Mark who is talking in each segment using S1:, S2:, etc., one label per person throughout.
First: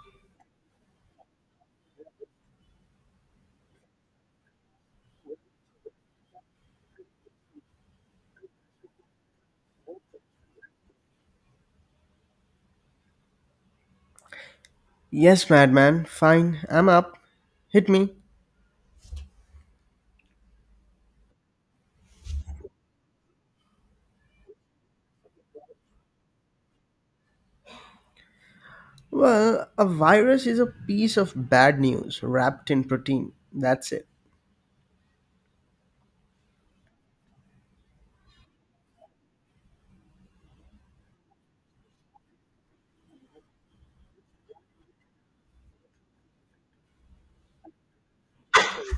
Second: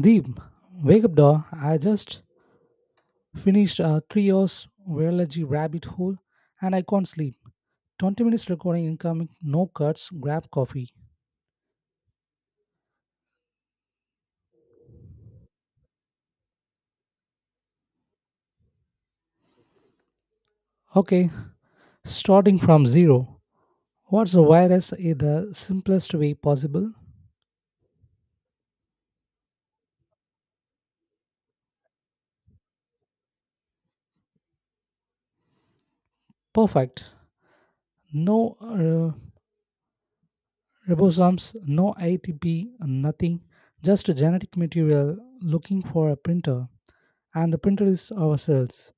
S1: Deep, wake up, dog. I just finished a 3 hours virology rabbit hole and I can't sleep. 20 minutes recording incoming, no cuts, grab coffee.
S2: Yes, madman. Fine, I'm up. Hit me.
S1: Okay, starting from zero. What's a virus in the simplest way possible?
S2: Well, a virus is a piece of bad news wrapped in protein. That's it.
S1: Perfect. No ribosomes, no ATP, nothing. Just a genetic material looking for a printer. And the printer is ourselves.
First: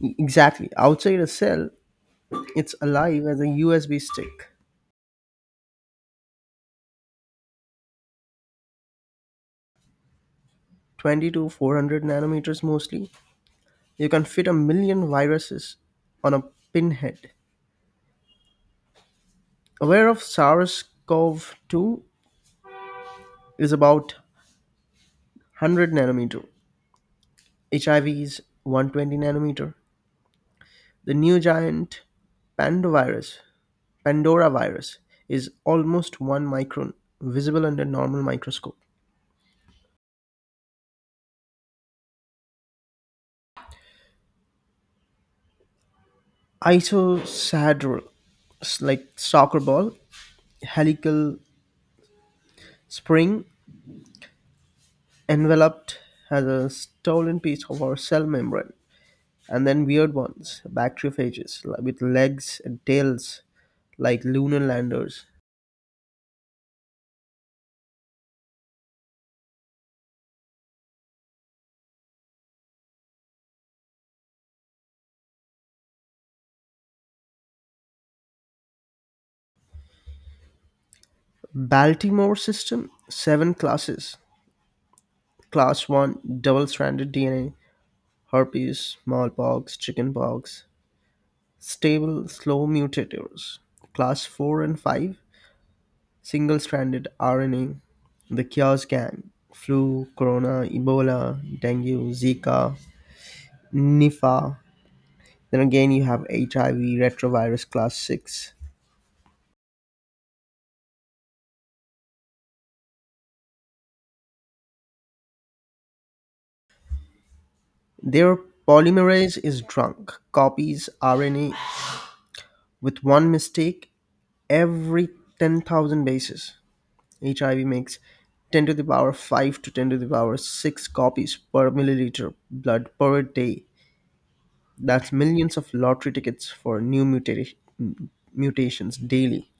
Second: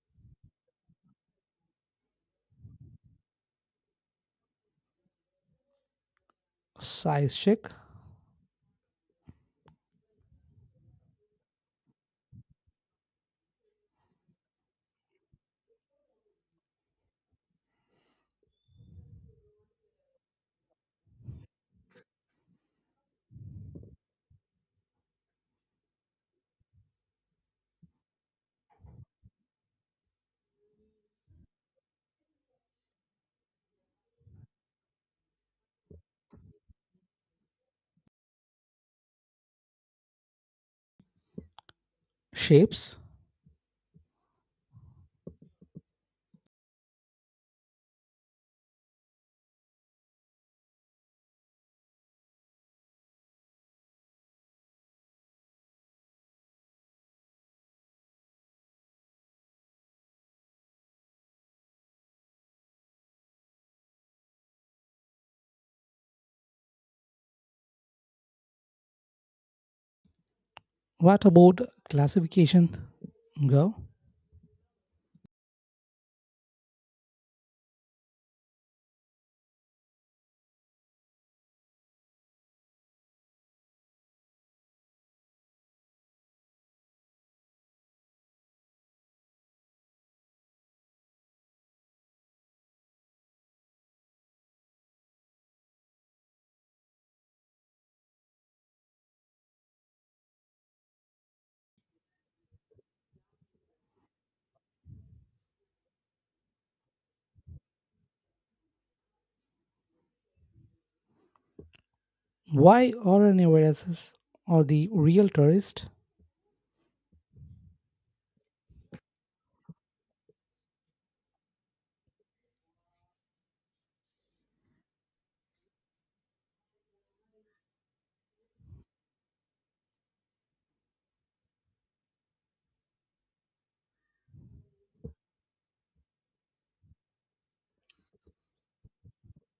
S2: Exactly. Outside a cell, it's alive as a USB stick.
S1: Size check,
S2: 20 to 400 nanometers mostly. You can fit a million viruses on a pinhead. Aware of SARS CoV 2 is about 100 nanometer. HIV is 120 nanometer. The new giant pandovirus Pandora virus is almost 1 micron, visible under normal microscope.
S1: shapes,
S2: Isosadrol, like soccer ball, helical spring, enveloped as a stolen piece of our cell membrane. And then weird ones, bacteriophages, with legs and tails like lunar landers.
S1: what about classification, Gaurav?
S2: Baltimore system, seven classes. Class 1, double stranded DNA, herpes, smallpox, chickenpox, stable, slow mutators. Class 4 and 5, single stranded RNA. The Chaos Gang. Flu, Corona, Ebola, Dengue, Zika, Nipah. Then again, you have HIV, retrovirus class 6.
S1: Why are viruses or the real tourist?
S2: Their polymerase is drunk, copies RNA with one mistake every 10,000 bases. HIV makes 10 to the power 5 to 10 to the power 6 copies per milliliter blood per day. That's millions of lottery tickets for new mutations daily.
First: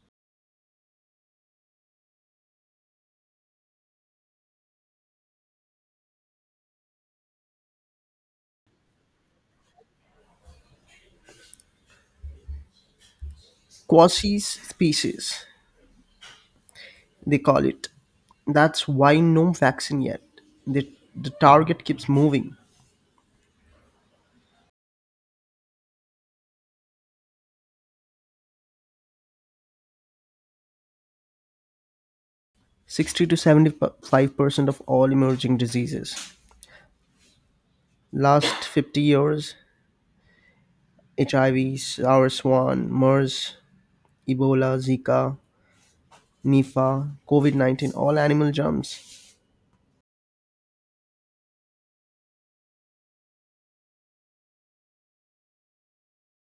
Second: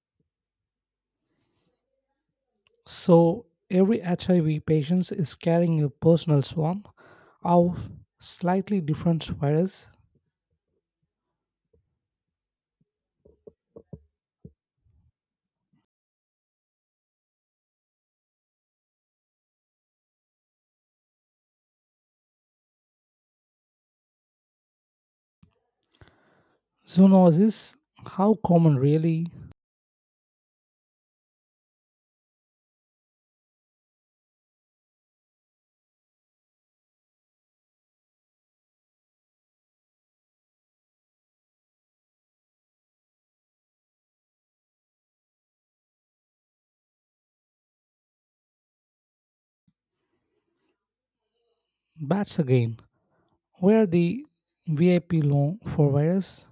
S1: So every HIV patient is carrying a personal swarm of slightly different virus.
S2: Quasi species, they call it. That's why no vaccine yet. The, the target keeps moving.
S1: Zoonosis, how common really?
S2: 60 to 75% of all emerging diseases. Last 50 years, HIV, sour swan, MERS, Ebola, Zika, Nipah, COVID 19, all animal germs.
S1: Bats again. Where the VIP long for virus?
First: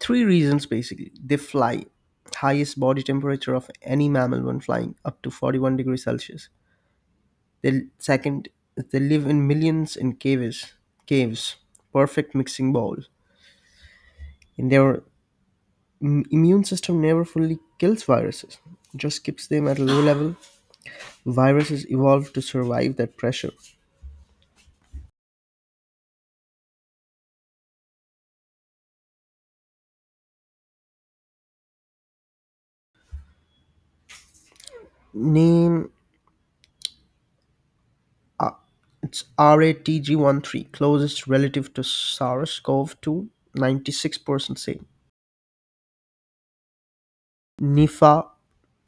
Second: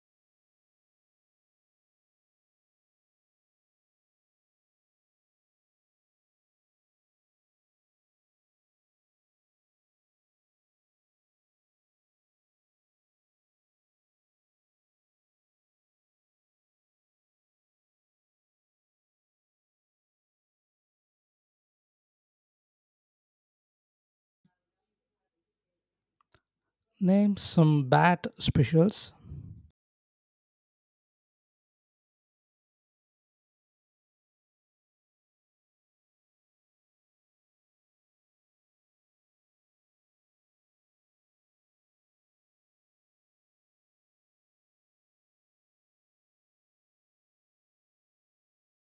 S2: Three reasons basically. They fly, highest body temperature of any mammal when flying, up to 41 degrees Celsius. They, second, they live in millions in caves, caves, perfect mixing bowl. And their immune system never fully kills viruses, just keeps them at a low level. Viruses evolve to survive that pressure.
S1: Name some bat specials.
S2: Name it's RATG13, closest relative to SARS CoV two, 96% same. Nipah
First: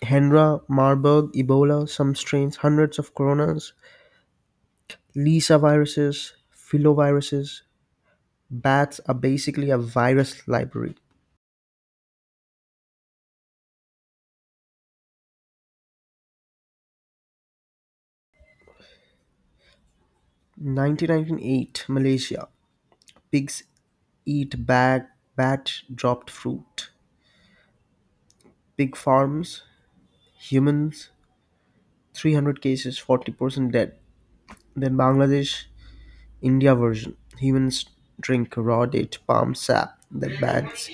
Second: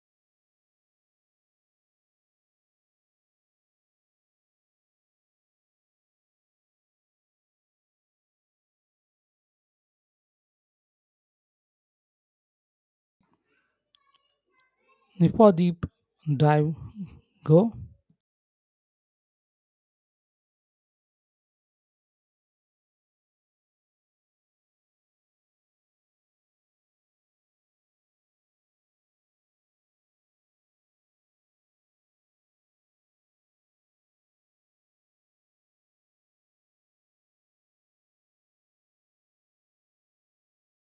S2: Hendra, Marburg, Ebola, some strains, hundreds of coronas, Lisa viruses, filoviruses. Bats are basically a virus library.
S1: Nipodeep dive go.
S2: 1998 Malaysia. Pigs eat bag, bat dropped fruit. Pig farms. Humans. 300 cases, 40% dead. Then Bangladesh, India version. Humans drink raw date palm sap that bats.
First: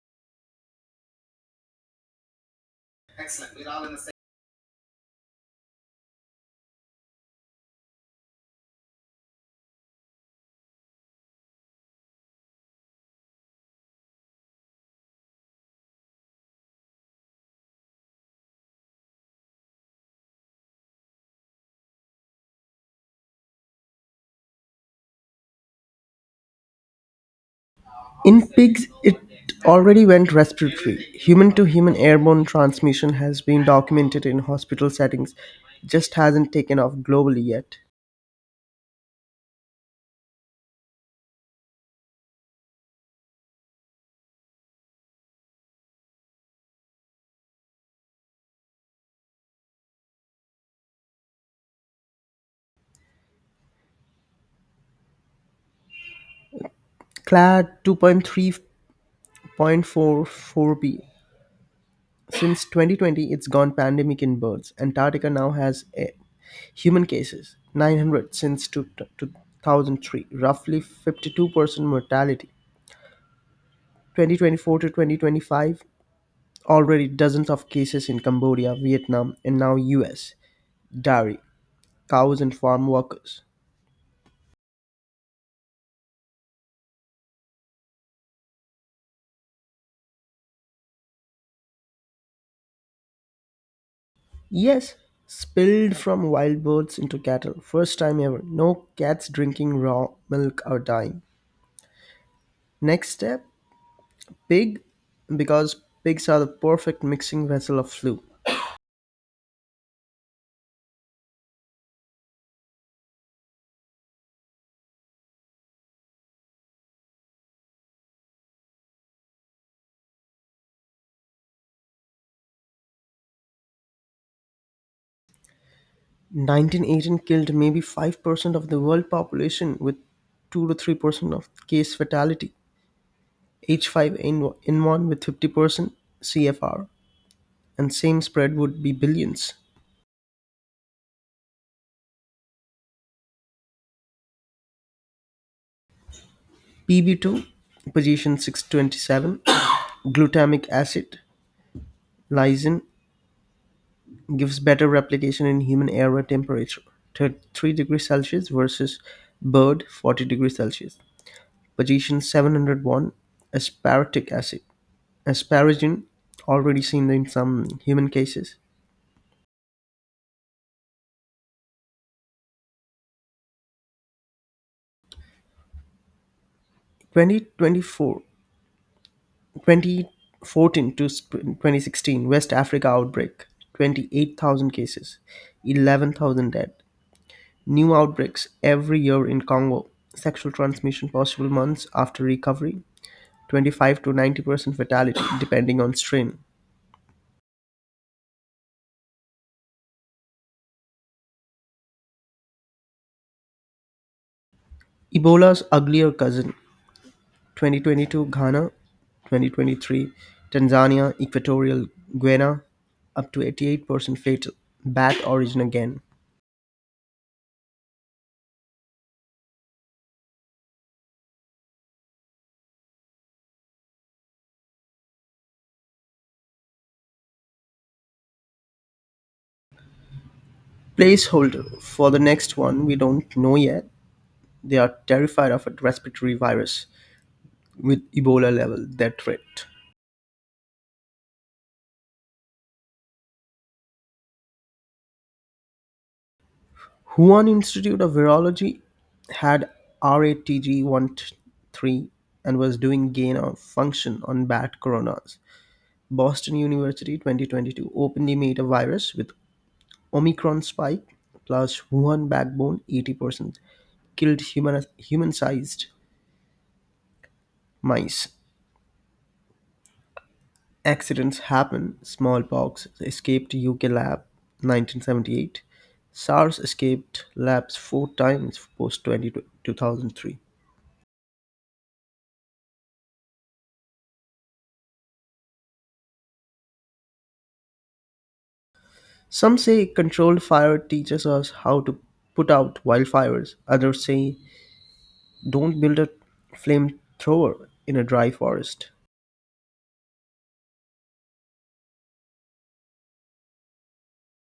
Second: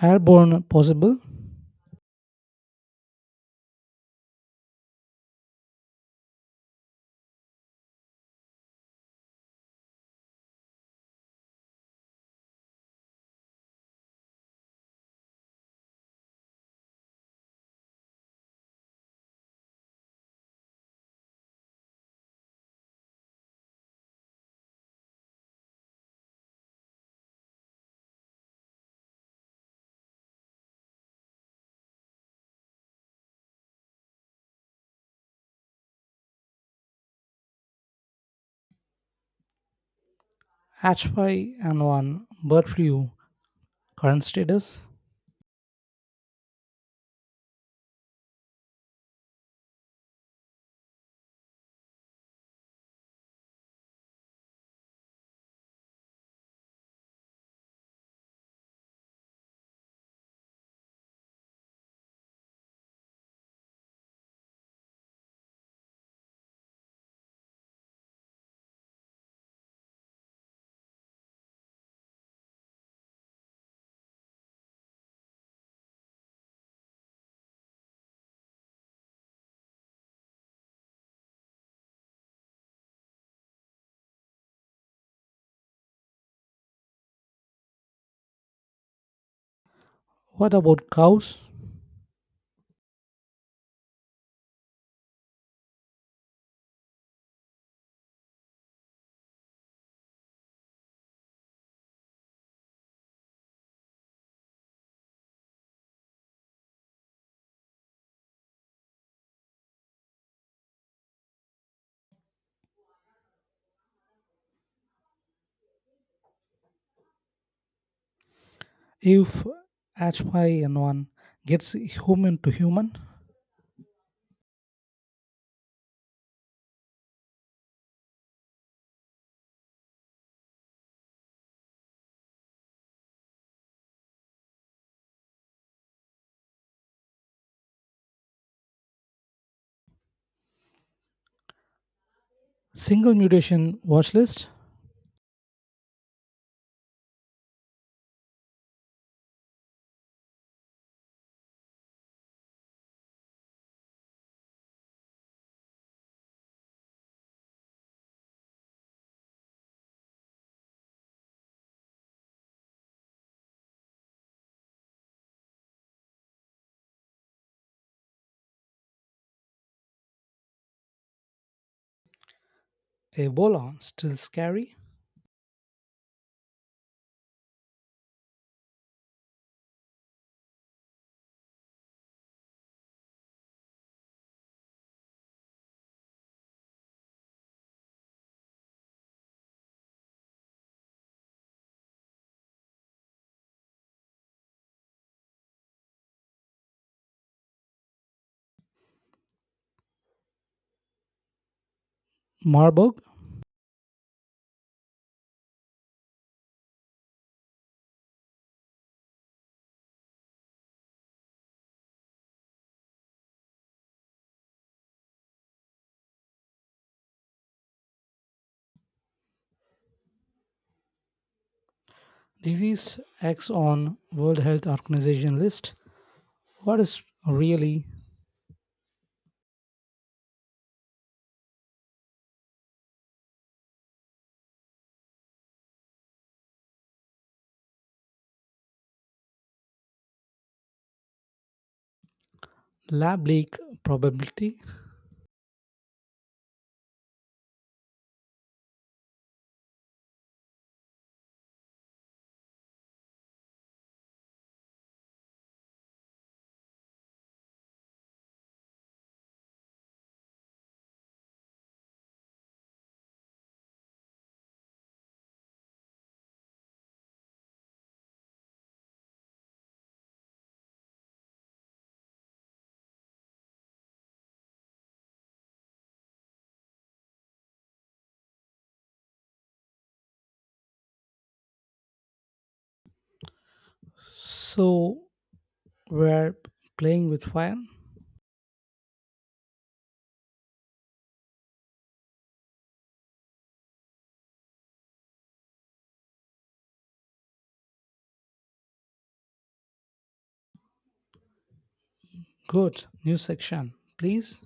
S1: Airborne possible.
S2: In pigs, it already went respiratory. Human to human airborne transmission has been documented in hospital settings, just hasn't taken off globally yet.
S1: H5N1 bird flu current status.
S2: Clad 2.3.44b. Since 2020, it's gone pandemic in birds. Antarctica now has a human cases, 900 since 2003, roughly 52% mortality. 2024 to 2025, already dozens of cases in Cambodia, Vietnam, and now US. Dairy, cows, and farm workers.
S1: What about cows?
S2: Yes, spilled from wild birds into cattle. First time ever. No cats drinking raw milk or dying. Next step pig, because pigs are the perfect mixing vessel of flu.
S1: If H5N1 gets human to human,
S2: 1918 killed maybe 5% of the world population with 2 to 3% of case fatality. H5N1 with 50% CFR, and same spread would be billions.
S1: single mutation watch list,
S2: PB2, position 627, glutamic acid, lysine, gives better replication in human air temperature, 33 degrees Celsius versus bird 40 degrees Celsius. Position 701, aspartic acid, asparagine, already seen in some human cases.
S1: Ebola still scary,
S2: twenty twenty four 2014 to 2016, West Africa outbreak, 28,000 cases, 11,000 dead. New outbreaks every year in Congo. Sexual transmission possible months after recovery. 25 to 90% fatality depending on strain.
S1: Marburg
S2: Ebola's uglier cousin. 2022 Ghana, 2023 Tanzania, Equatorial Guinea, up to 88% fatal. Bat origin again.
S1: disease X on World Health Organization list. What is really
S2: Placeholder for the next one we don't know yet. They are terrified of a respiratory virus with Ebola level, their threat.
S1: lab leak probability?
S2: Huan Institute of Virology had RATG13 and was doing gain of function on bat coronas. Boston University 2022 openly made a virus with Omicron spike plus Wuhan backbone 80% killed human-sized mice. Accidents happen. Smallpox escaped UK lab 1978. SARS escaped labs four times post 2003.
S1: So we're playing with fire.
S2: Some say controlled fire teaches us how to put out wildfires. Others say don't build a flamethrower in a dry forest.
S1: Good new section, please.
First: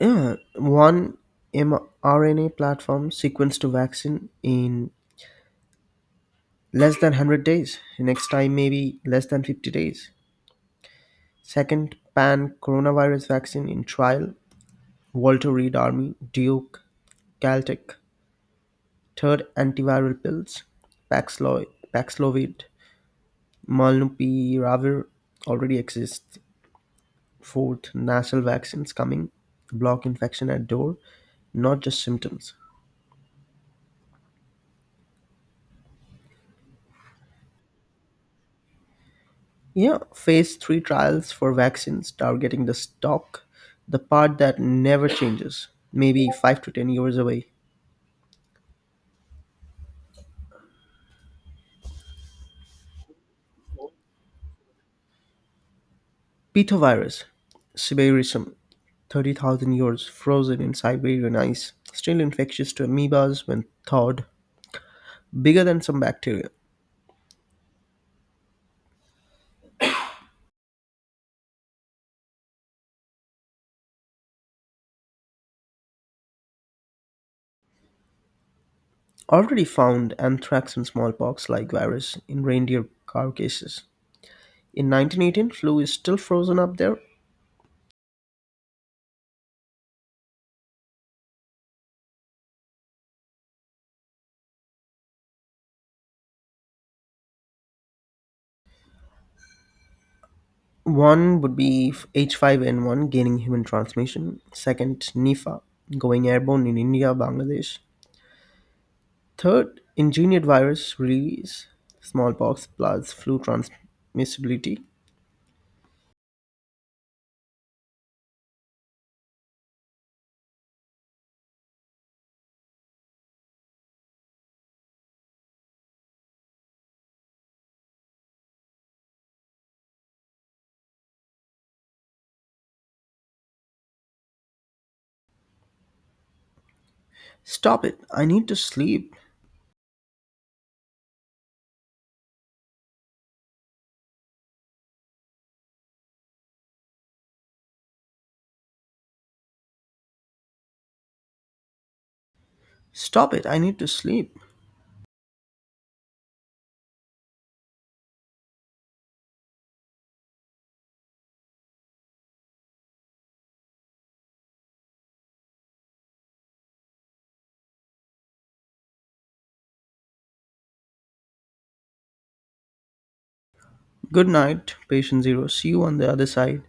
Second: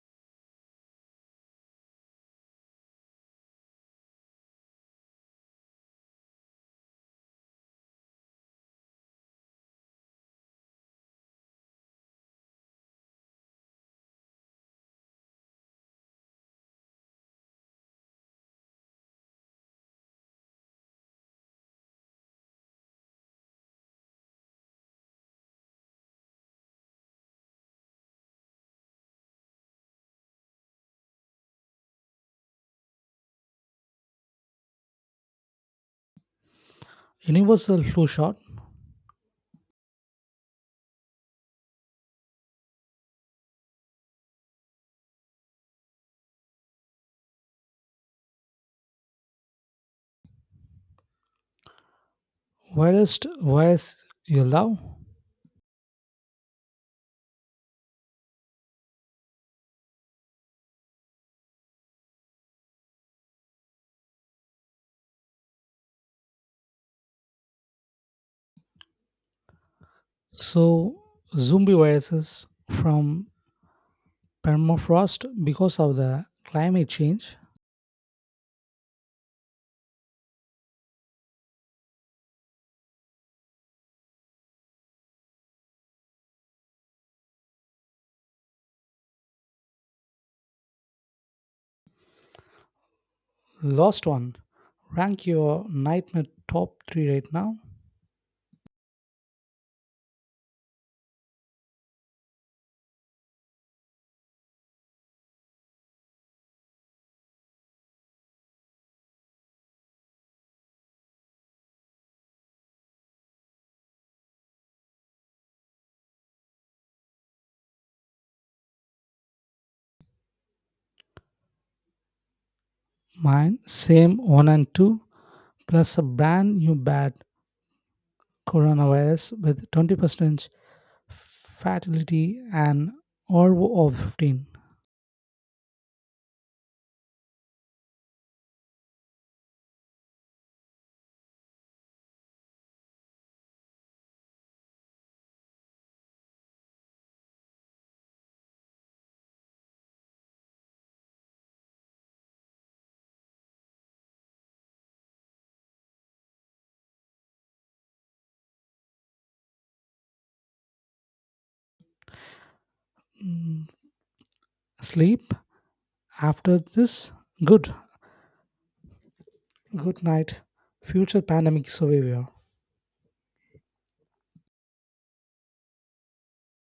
S2: Yeah, one mRNA platform sequenced to vaccine in less than 100 days. Next time, maybe less than 50 days. Second, pan coronavirus vaccine in trial. Walter Reed Army, Duke, Caltech. Third, antiviral pills, Paxlo- Paxlovid. Molnupiravir already exists. Fourth, nasal vaccines coming block infection at door, not just symptoms.
S1: Universal flu shot.
S2: Yeah, phase three trials for vaccines targeting the stalk, the part that never changes, maybe 5 to 10 years away.
S1: Virus you love.
S2: Pitovirus, Siberisum, 30,000 years frozen in Siberian ice, still infectious to amoebas when thawed, bigger than some bacteria.
S1: So zombie viruses from permafrost because of the climate change.
S2: Already found anthrax and smallpox like virus in reindeer carcasses. In 1918, flu is still frozen up there.
S1: Lost one. Rank your nightmare top three right now.
S2: One would be H5N1 gaining human transmission, second, Nipah going airborne in India, Bangladesh, third, engineered virus release, smallpox plus flu transmissibility.
S1: Mine same one and two plus a brand new bad coronavirus with 20% fatality and RO of 15.
S2: Stop it, I need to sleep. Stop it, I need to sleep.
S1: Sleep after this. Good. Good night. Future pandemic survivor.
S2: Good night, patient zero. See you on the other side.